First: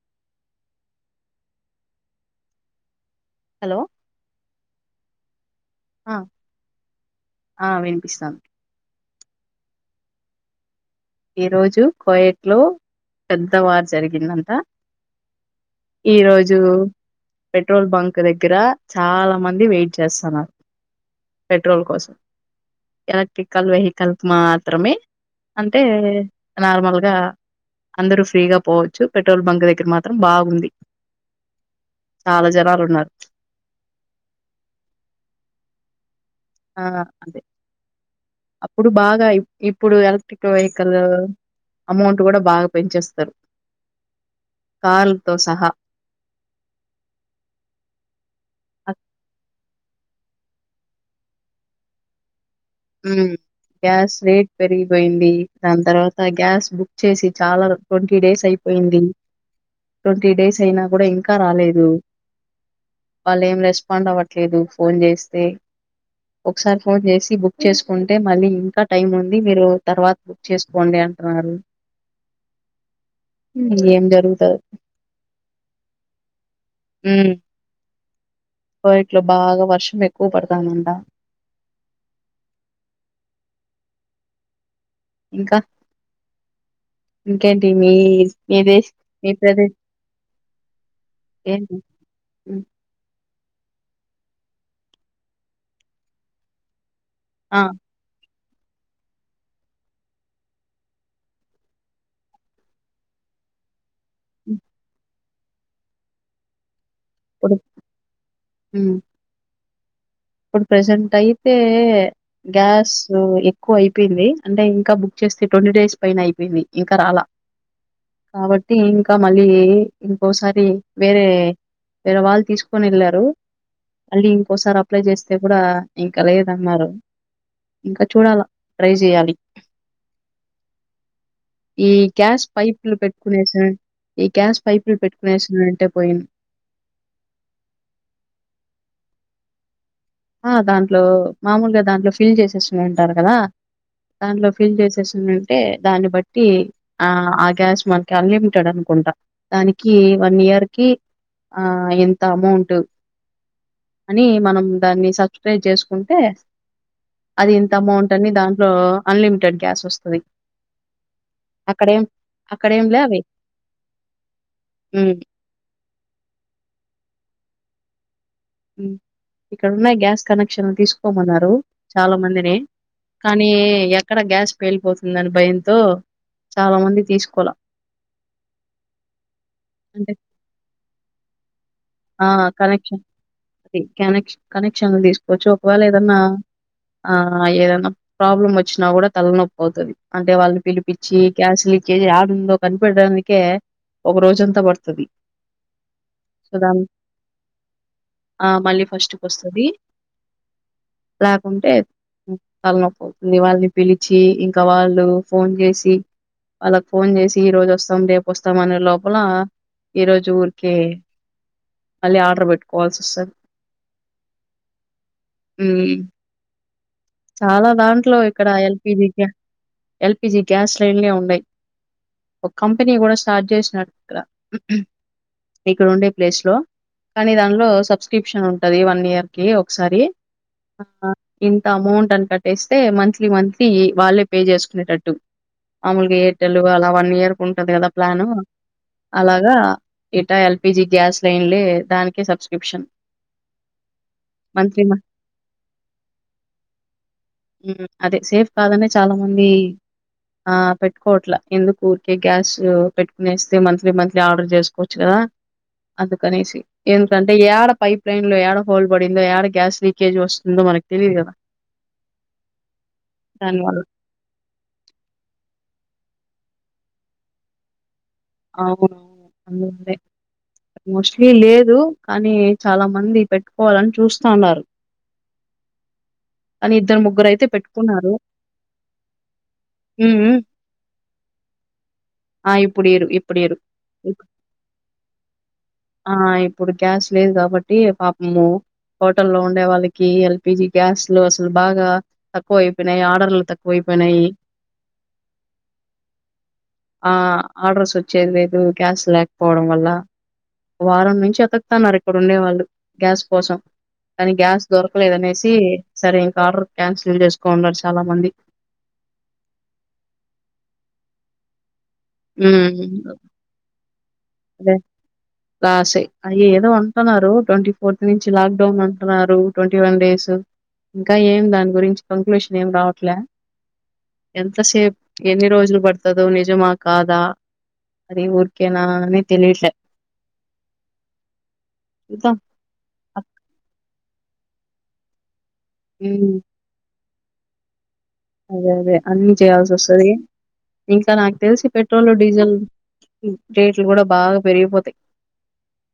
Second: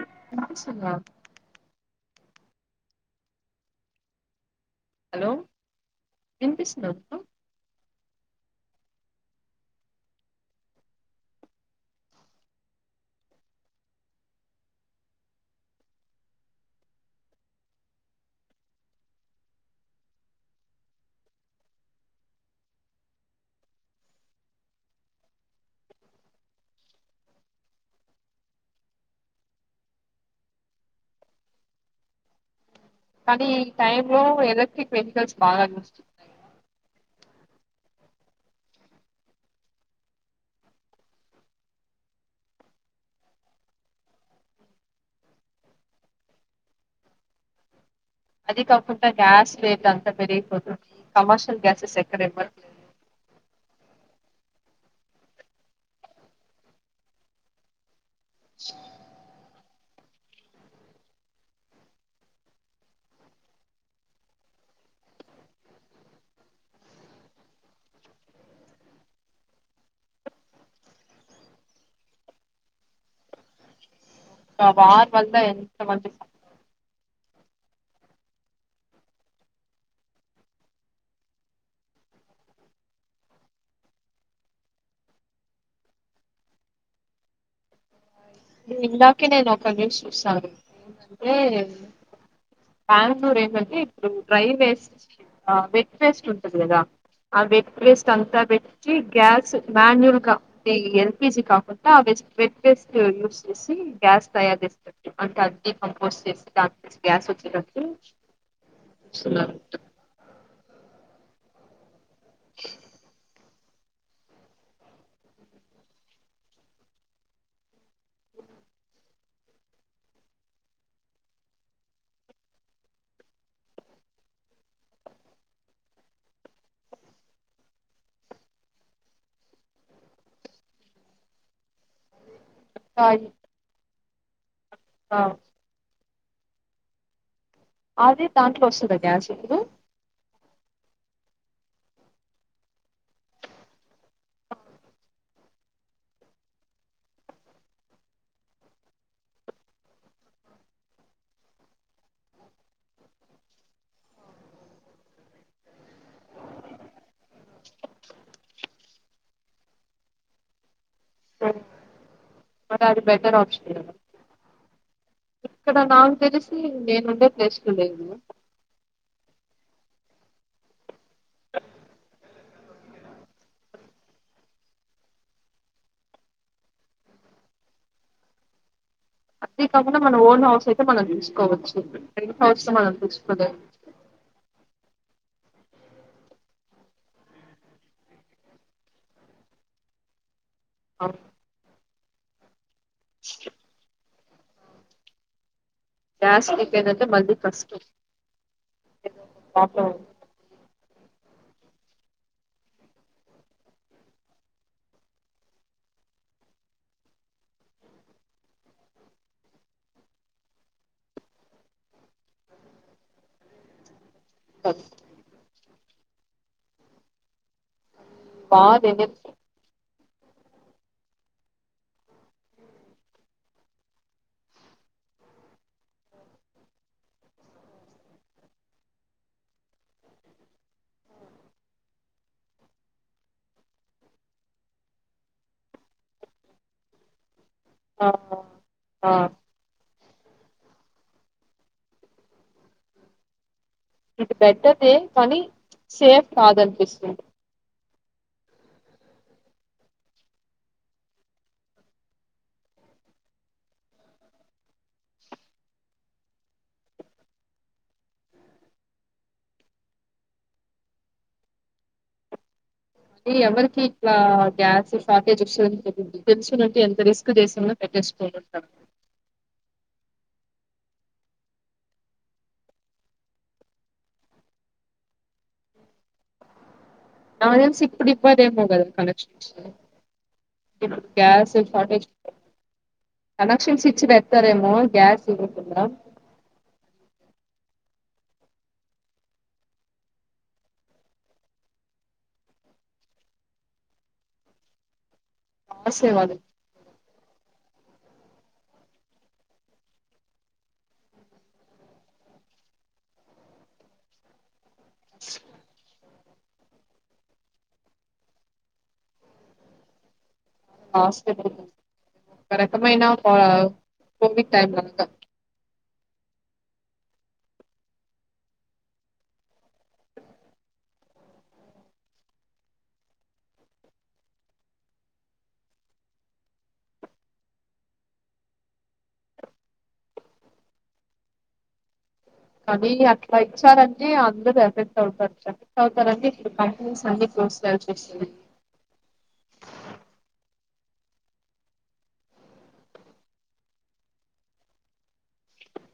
ఎం కనిపిస్థుంధా hello hello ఎనిపిస్తున్నారు పిస్తావుంధి ఈ రోజు కోయట్ లో పెద్ద వార్ జరిగిందంత ఈరోజు పెట్రోల్ బంక్ దగ్గర చాలా మంది వెయిట్ చేస్తున్నారు పెట్రోల్ కోసం ఎలక్ట్రికల్ వెహికల్ మాత్రమే అ అంటే నార్మల్ గా అందరు ఫ్రీగా పోవచ్చు పెట్రోల్ బంక్ దగ్గర మాత్రం బాగుంది చాలా జనాలు ఉన్నారు కానీ ఈ టై లో ఎలక్ట్రిక్ వెహికల్స్ బాగా చేస్తున్నారు ఆ అదే అప్పుడు బాగా ఇప్పుడు ఎలక్ట్రిక్ వెహికల్ అమౌంట్ కూడా బాగా పెంచేస్తారు కార్లతో సహా ఆ అదికాకుంటా గ్యాస్ రేటం త పెరిగి పోతుంది కమర్షల్ గ్యాసెస్ ఎక్కడివ్వట్లే మ్మ్ గ్యాస్ రేట్ పెరిగిపోయింది, దాని తర్వాత గ్యాస్ బుక్ చేసి చాలా ట్వంటీ డేస్ అయిపోయింది. ట్వంటీ డేస్ అయినా కూడా ఇంకా రాలేదు. వాళ్ళ ఏం రెస్పాండ్ అవ్వట్లేదు ఫోన్ చేస్తే. ఒకసారి ఫోన్ చేసి బుక్ చేసుకుంటే మళ్ళీ ఇంకా టైం ఉంది మీరు తర్వాత బుక్ చేసుకోండి అంటున్నరు. మ్మ్ ఏం జరు [unintelligible] ఎంత మంచి మ్మ్ కొవైట్లో బాగా వర్షం ఎక్కువ పడతాందంట. ఇంకా ఇంకేంటి మీ మీదే ఇందాకే మీ నేను ప్రదే ఒక న్యూస్ చూశాను ఏందంటే ఏంటి? హ్మ్. బ్యాంగుళూర్ గంతే ఇప్పుడు డ్రై వేస్ట్, ఆ వెట్ వేస్ట్ ఉంటది కదా ఆ వెట్ వేస్ట్ అంతా పె ఈ గ్యాస్ మాన్యువల్ గా ఎల్పిజి కాకుండా వెట్ వేస్ యూస్ చేసి గ్యాస్ హ్మ్. తయారు చేస్తరు. అంటే అన్ని కంపోస్ట్ చేసి దాం గ్యాస్ ఇప్పుడు వచ్చి హ్మ్. [unintelligible] ఇప్పుడు ప్రజెంట్ అయితే గ్యాసు క్కువ అయిపోయింది. అంటే ఇంకా బుక్ చేస్తే ట్వంటీ డేస్ పైన అయిపోయింది, ఇంకా రాలా కాబట్టి ఇంకా మళ్ళీ ఇంకోసారి వేరే వేరే వాళ్ళు తీసుకొని ఎళ్ళారు మళ్ళీ ఇంకోసారి అప్లై చేస్తే కూడా ఇంకా లేదన్నారు ఇంక చూడాల ట్రై చెయాలి. ఈ గ్యాస్ పైపులు ఆ, పెట్టుకునే సార్ ఈ గ్యాస్ పైపులు ఆ, పెట్టుకునేసునుంటే పోయింను అది దాంట్లో వస్తదా గ్యాసూ? ఆ దాంట్లో మామూలుగా దాంట్లో ఫిల్ చేసేసి ఉంనింటారు కదా. దాంట్లో ఫిల్ చేసేసి ఉంనింటే దాన్ని బట్టి ఆ ఆ గ్యాస్ మనకి అన్లిమిటెడ్ అనుకుంటా! దానికి వన్ ఇయర్ కి ఆ ఇంత అమౌంట్ అనీ మనం దాన్ని సబ్స్క్రైబ్ చేసుకుంటే, అది ఇంత అమౌంట్ అని దాంట్లో అన్లిమిటెడ్ గ్యాస్ వస్తది. మ్ అక్కడేం మరి అక్కడేం లే అది అవి బెటర్ ఆప్షన్ కదా. హ్మ్. ఇక్కడ నాకు తెలిసి నేను ఉండె వేస్ట్ లేదు. ఇక్కడన్నాయి గ్యాస్ కనెక్షన్ తీసు కోమన్నారు చాలా మందిని. కానీ ఎక్కడ గ్యాస్ పేలిపోతుందని భయంతో, చాలా మంది తీసుకోలా. అంతే కాకుండా అంటే మన ఓన్ హౌస్ అయితే మనం తీస్ కోవచ్చు. ఆ కనెక్షన్ అది క్యనెక్ష్ కనె శిక్షణలు తీసుకోవచ్చు ఒకవేళ ఏదన్నా ఆ ఏదనా ప్రాబ్లం వచ్చినా కూడా తల్లనొప్పి అవుతుంది అంటే వాళ్ళు పిల్ అవును పిచ్చి క్యాస్లి కే జు యాడు ఉండొ పనిపడునికే ఒక రోజంతా పడుతది గ్యాస్ సో లీక్ దాని అయిందంటే మళ్ళి కష్టం ఆ మళ్ళీ ఫస్ట్ కొస్తది లేకుంటే వాళ్ళకే వాళ్ళని పిలిచి ఇంక వాళ్ళు ఫోన్ చేసి వాళ్ళకు ఫోన్ చేసి ఈ రోజు వస్తాం రేపుొస్తాం అనే లోపల ఈరోోజు ఊరికే మళ్ళీ ఆర్డర్ పెట్టుకోవాల్సి వస్తది త మ్ చాల దాంట్ ట్లో ఇక్కడ బాగా ఎల్పిజీ క ఎనర్జీ ఎల్పిజీ గ్యాస్ లైన్నే ఉండయి ఒక కంపెనీ కూడ స్టార్ట్ చేసినాడుక్కడ ఇక్కడ ఉండే ప్లేస్లో కానీ దానిలో సబ్స్క్రిప్షన్ ఉంటుంది వన్ ఇయర్కి ఒకసారి ఇంత అమౌంట్ అని కట్టేస్తే మంత్లీ మంత్లీ వాళ్ళే పే చేసుకునేటట్టు మామలుగా ఎయిర్టెల్ అలా వన్ ఇయర్ ఉంటంది కదా ఆ ప్లాను ఆ అలాగ ఇటా ఎల్పిజీ గ్యాస్ లైన్లే దానికి సబ్స్క్రిప్షన్ ఇది మంత్లీ బెట్టర్దే కానీ సేఫ్ కాదనిపిస్తుంది ఉమ్ అదే సేఫ్ కాదనే చాల మంది ఆ పెట్టుకోవట్ల ఎందుకు ఊరికే గ్యాస్ పెట్టుకునేస్తే మంత్లీ మంత్లీ ఆర్డర్ చేసుకోవచ్చు కదా అందుకనేసి ఎందుకంటే ఏడ పైప్ లైన్ లో ఏడ హోల్ పడిందో ఏక్కడ గ్యాస్ లీకేజ్ వస్తుందో మనకి తెలిద్ కద అది ఎవరికి ఇట్లా గ్యాస్ ఫాకేజ్ వస తెలింది తెలుసు అంటే ఎంత రిస్క్ చేసిందో పెట్టేా అవును అం మోస్ట్లీ లేదు కానీ చాలా మంది పెట్టుకోవాలని చూస్తా ఉన్నారు కానీ ఇద్దరు ముగ్గురైతే నాక్ ఇప్పుడు పెట్టుకున్నారు. ఇవ్వదేమో కదా కనెక్షన్ హ్మ్. హ్మ్. ఇప్పుడు గ్యాస్ షార్టేజ్ ఆ! ఇప్పుడీయరు. ఇప్పుడీయరు. కనెక్షన్ స్విచ్ ఇప్ పెతుారేమో గ్యాస్ ఇకుంద కాబట్టి పాపము హోటల్లో ఉండే వాళ్ళకి ఎల్పిజి గ్యాస్లు అసలు బాగా తక్కువయిపోయినయి ఆర్డర్లు తక్కువైపోయినయి లాసే వాళ్ళకి ఆ ఆడర్స్ వచ్చ చేదిలేదు గ్యాస్ లేకపోవడం వల్ల వారం నుంచి వెతుకుతున్నారు ఇక్కడ ఉండేవాళ్ళు గ్యాస్ కోసం కనీ గ్యాస్ దొరకలేదనేసి సరేం డర్ క్యాన్సిల్ చేసుకోన్నారు చాలా మంది హాస్పిటల్ రక మేననా హ్మ్. కోమక్ టైమ్లాక అ ఏదో అంటున్నారు ట్వంటీ ఫోర్త్ నుంచి లాక్డౌన్ అంటున్నారు ట్వంటీ వన్ డేస్ ఇంకా ఏం దాని గురించి కంక్లూషన్ ఏం రావట్లే ఎంతసేపు ఎన్ని రోజులు పడుతుందో నిజమా కాదా అది ఊరికేనా తెలియట్లే చూద్దాం. కానీ అక్ అట్లా ఇచ్చారంట ఏ అందరు ఎఫెక్ట్ అవుతారు హ్మ్. [unintelligible] [inaudible] అదే అదే అన్ని చేయాల్సి వస్తది ఇంకా నాకు తెలిసి పెట్రోల్ డీజిల్ రేట్లు కూడా బాగా పెరిగిపోతయి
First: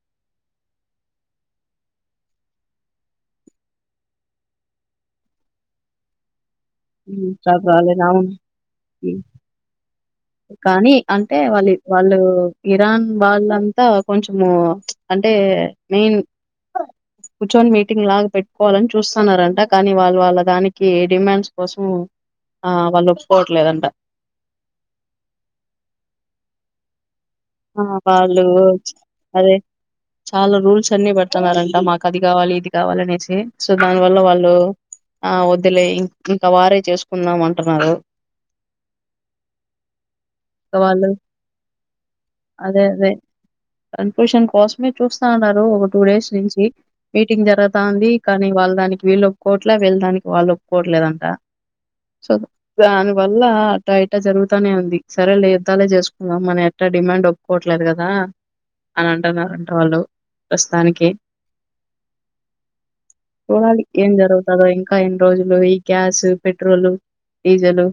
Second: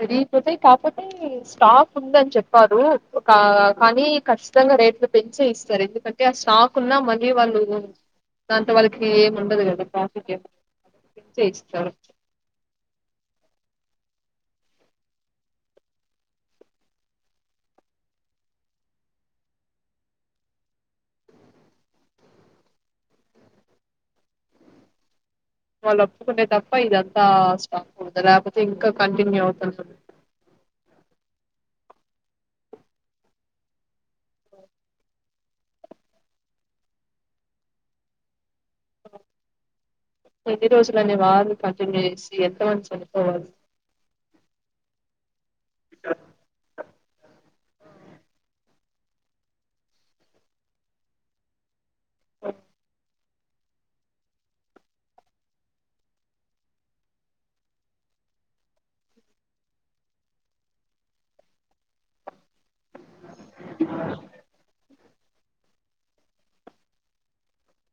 పెరిగిపోతాయి కాపోతే స్టాక్ ఉందని చెప్పారు కానీ కఖచ్చితంగా రేట్లు పెంచేయిస్తారు ఎందుకంటే ఆ స్టాక్ ఉన్నా మళ్ళీ హ్మ్. వాళ్ళు రకరకాలైన అవును. దాంతో వాళ్ళకి హ్మ్. ఏమి ఉండదు కదా ప్రా కానీ అంటే వాళ్ళు వాళ్ళు ఇరాన్ వాళ్ళంత కొంచము అంటే మెయిన్ కూర్చొని మీటింగ్ లాగా పెట్టుకోవాలని చూస్తున్నారంట కానీ వాళ్ళ వాళ్ళ దానికి డిమాండ్స్ కోసం ఆ వాళ్ళు ఒప్పుకోవట్లేదంట వాళ్ళోప్పుకుంటే తప్ప ఇగ ఆ వాళ్ళు కంటిన్యూ అదే అవుతుంది చాలా రూల్స్ అన్ని పెడుతున్నారంట మాకు అది కావాలి ఇది కావాలి అనేసి సో మనవళ్ళ వాళ్ళు ఆ వద్దులే ఇంకా వారే చేసుకుందాం అంటున్నారు ఎన్ని ఇంకా వాళ్ళు రోజలని వార్ కంటిన్యూ చేసి అదే ఎంతమంది అదే చనిపోవాలి కన్ఫెషన్ కోసమే చూస్తాండారు ఒక టూ డేస్ నుంచి మీటింగ్ జరగ తాంది కానీ వాళ్ళ దానికి వీళ్ళు ఒప్పుకోవట్లే వీళ్ళ దానికి వాళ్ళు ఒప్పుకోవట్లేదంట చూద్దాం వల్ల అట్ట ఇట జరుగుతానే ఉంది సరే లే యుద్దాలే చేసుకుందాం మన డిమాండ్ ఒక్కకోవట్లేదు కదా అని అంటున్నరంట వాళ్ళు ప్రస్తుతానికి చూడాలి ఏం జరుగుతదో ఇంకా ఇంకా ఎన్ని రోజులో ఈ గ్యాస్ పెట్రోల్ డీజిల్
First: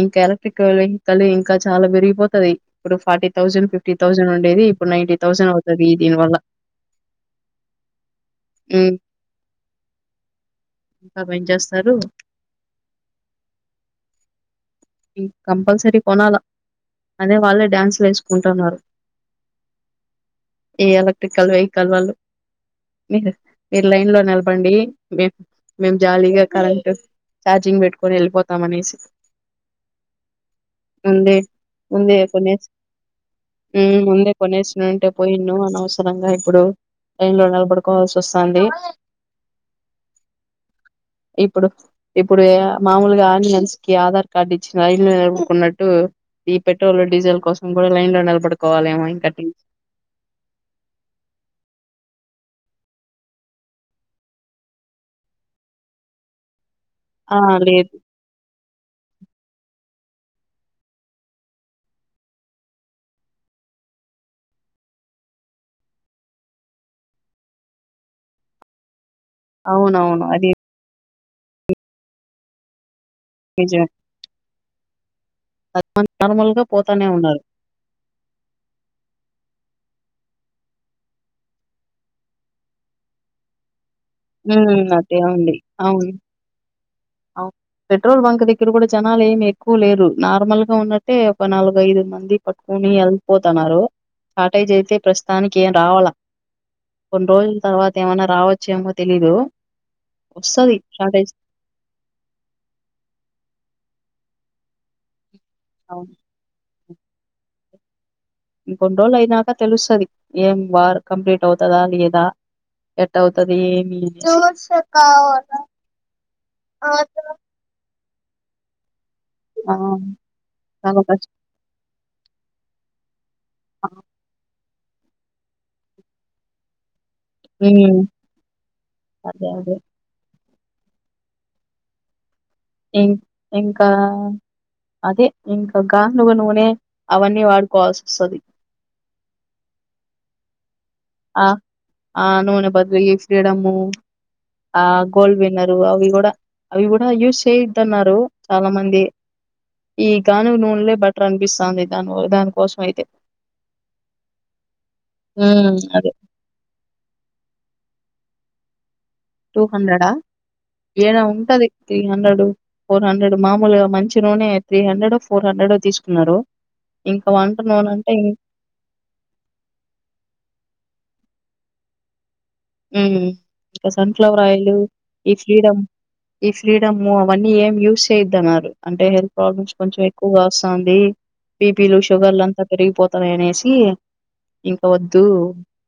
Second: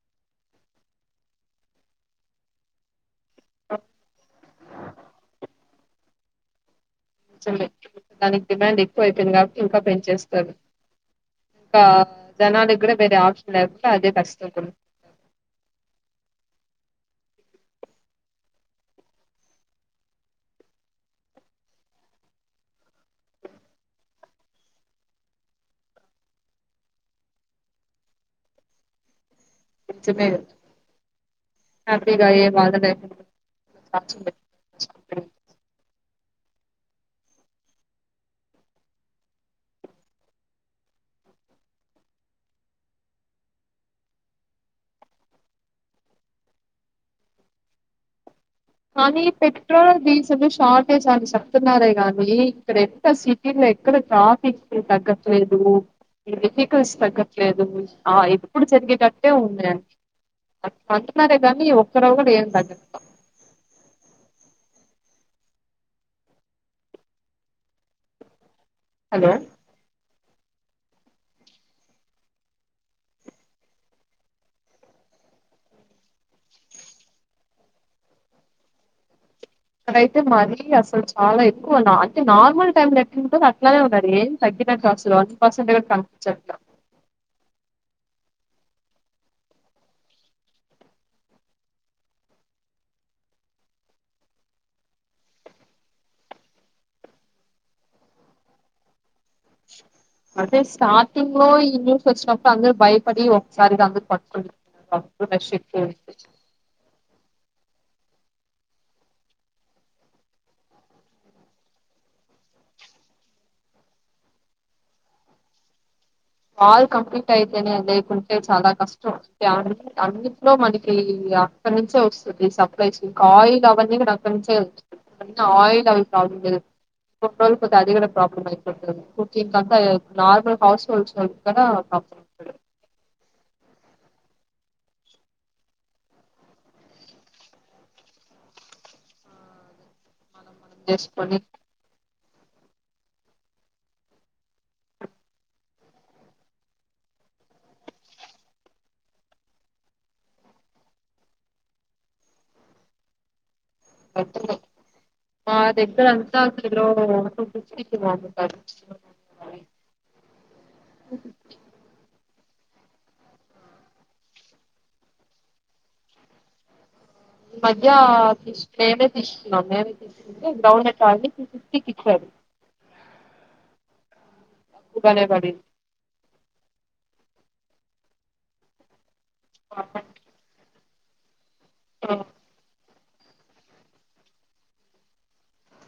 ఇంకా ఎలక్ట్రిక్ వెహికల్ ఇంకా చాలా పెరిగిపోతది ఇప్పుడు ఫార్టీ థౌసండ్ ఫిఫ్టీ థౌసండ్ ఉండేది ఇప్పుడు నైన్టీ థౌసండ్ అవుతదీ దీని వల్ల కొంచం దానికి డిమాండ్ హ్మ్ ఎక్కువ అయిపోయింది కాబట్టి ఇంకా పెంచేస్తారు ఇంకా ఇంకా పెంచేస్తారు. జనాలకి కూడా వేరే ఆప్షన్ లేకుండా అదే కష్ట [inaudible] కంపల్సరీ కొనాలా అదే వాళ్ళే డ్యాన్సులు వేసుకుంటున్నారు ఈ ఎలక్ట్రికల్ వెహికల్ వెహికల్ వాళ్ళు మీరు లైన్ లో నిలబడండి మేము జాలీగా కరెంట్ చార్జింగ్ పెట్టుకొని వెళ్ళిపోతాం అనేసి నిజమే కదా ముందే ముందే హ్యాపీగా ఏ కొనేసి బాధ లేకుండా సాక్ష్యం ముందే పెట్టుకుంటాం. [unintelligible] అనవసరంగా ఇప్పుడు లైన్ లో నిలబడుకోవాల్సి వస్తుంది ఇప్పుడు ఇప్పుడు ఏ మామూలుగా విమెన్స్ కి ఆధార్ కార్డ్ ఇచ్చి లైన్ లో నిలబడుకున్నట్టు ఈ పెట్రోల్ డీజిల్ కోసం కూడా లైన్ లో నిలబడ కానీ పెట్రోల్ డీజిల్ షార్టేజ్ అని చెప్తున్నారే కానీ ఇక్కడ ఎంత సిటీ లో ఎక్కడ ట్రాఫిక్ తగ్గట్లేదు స్ ఆ తగట్లేదు లేదు ఆ ఇది ఇప్పుడు జరిగేటట్టే ఉంది అని అంటున్నారే కానీ ఒక్కరోజు కూడా ఏం తగ్గట్లే హలో అవునవును అది ఏజా నార్మల్ గా పోతానే ఉన్నారు అయితే మరీ అసలు చాలా ఎక్కువ అంటే నార్మల్ టైమ్ పెట్టి అట్లానే ఉండ తగ్గిన మ్మ్ కసులు అట్టే వన్ ఉంది పర్సెంట్ అవును కనిపించ పెట్రోల్ బంక్ దగ్గర కూడా జనాలు ఏమి ఎక్కువ లేరు నార్మల్ గా ఉన్నట్టే ఒక నాలుగు ఐదు మంది పట్టుకుని వెళ్పోతున్నారు షార్టేజ్ అయితే ప్రస్తుతానికి ఏం రావాల కొన్ని రోజుల తర్వాత ఏమనా రావచ్చు ఏమో తెలీదు వస్తుంది షార్టేజ్ వచ్చినప్పు అరు భయపడి ఒకసారి అ పట్ ప్రదశస్త అవును ఇంకొన్ని రోజులు అయినాక తెలుస్తుది ఏం వారు కంప్లీట్ అవుతందా లేదా ఎట్ అవుతుది ఏమి ఆల్ కంప్లీట్ అయితేేనే అ అతే చాలా కష్టం ఆ అంట్లో మనకి చాలా కష్టం అక్కడి నుంచే వస్తుంది సబ్ సి కాయిల్ అవజ నాకు ఆయిల్ అవిబ్డు కొ కొ అదిక ఉమ్ కూడా ప్రాబ్లమ్యిపోతుంది అదే కుంగ్ంత అదే నార్మల్ హౌస్ఫుల్స్ క్కడ పంపించడు ఇం ఇంకా అదే ఇంకా గాలుగ నూనె అవన్నీ వాడుకోవాల్సి వస్తుంది అస్ట్ ప ఆ నూనె బదులీ ఫ్రీడమ్ ఆ గోల్డ్ విన్నరు అవి కూడా అవి కూడా యూస్ చేయద్దన్నారు చాలా మంది ఈ గాను నూనెలే బటర్ అనిపిస్తుంది దాని దానికోసం అయితే అ మాద ఉమ్ అదే గంత కలో [inaudible] టూ హండ్రెడా ఏనా ఉంటది త్రీ హండ్రెడ్ ఫోర్ హండ్రెడ్ మామూలుగా మంచి నూనె త్రీ హండ్రెడ్ ఫోర్ హండ్రెడ్ తీసుకున్నారు ఇంకా వంట ఈ మధ్య నూనె అంటే ఇం- తీసు మేమే తీసుకున్నాం మేమే తీసుకుంటే గ్రౌండ్ నట్ సిఫ్టీకి ఇచ్చారు ఇంకా సన్ఫ్లవర్ ఆయిల్ తక్కువగానే ఈ పడింది ఫ్రీడమ్ ఈ ఫ్రీడమ్ వన్నీ ఏం యూస్ చేయవద్దు అన్నారు అంటే హెల్త్ ప్రాబ్లమ్స్ కొంచెం ఎక్కువగా వస్తాంది అ పిపి లు షుగర్లంత పెరిగిపోతతే త్త అనేసి ఇంక వద్దు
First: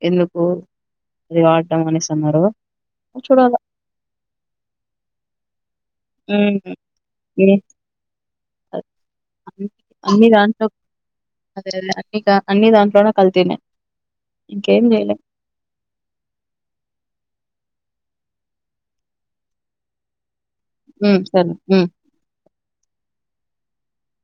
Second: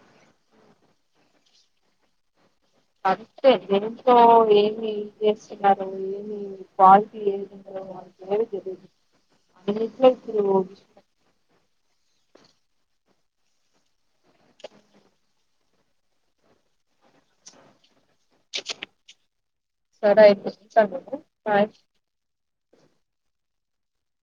ఎందుకు అది మాణ సన్నారు అదంతే ఎంతో ఏమి ఇ చేస్తున్నారున్నారు ఏమి హ్మ్. క్వాలిటీ ఏ ఏది జరుదు అన్ని అన్ని అట్రు దాంట్లో అన్ని క అన్ని దాంట్లోనే కలితినే ఇంకేం చేయలే సరా అయితే ఉంటాను ఉ నేను బాయ్ సరే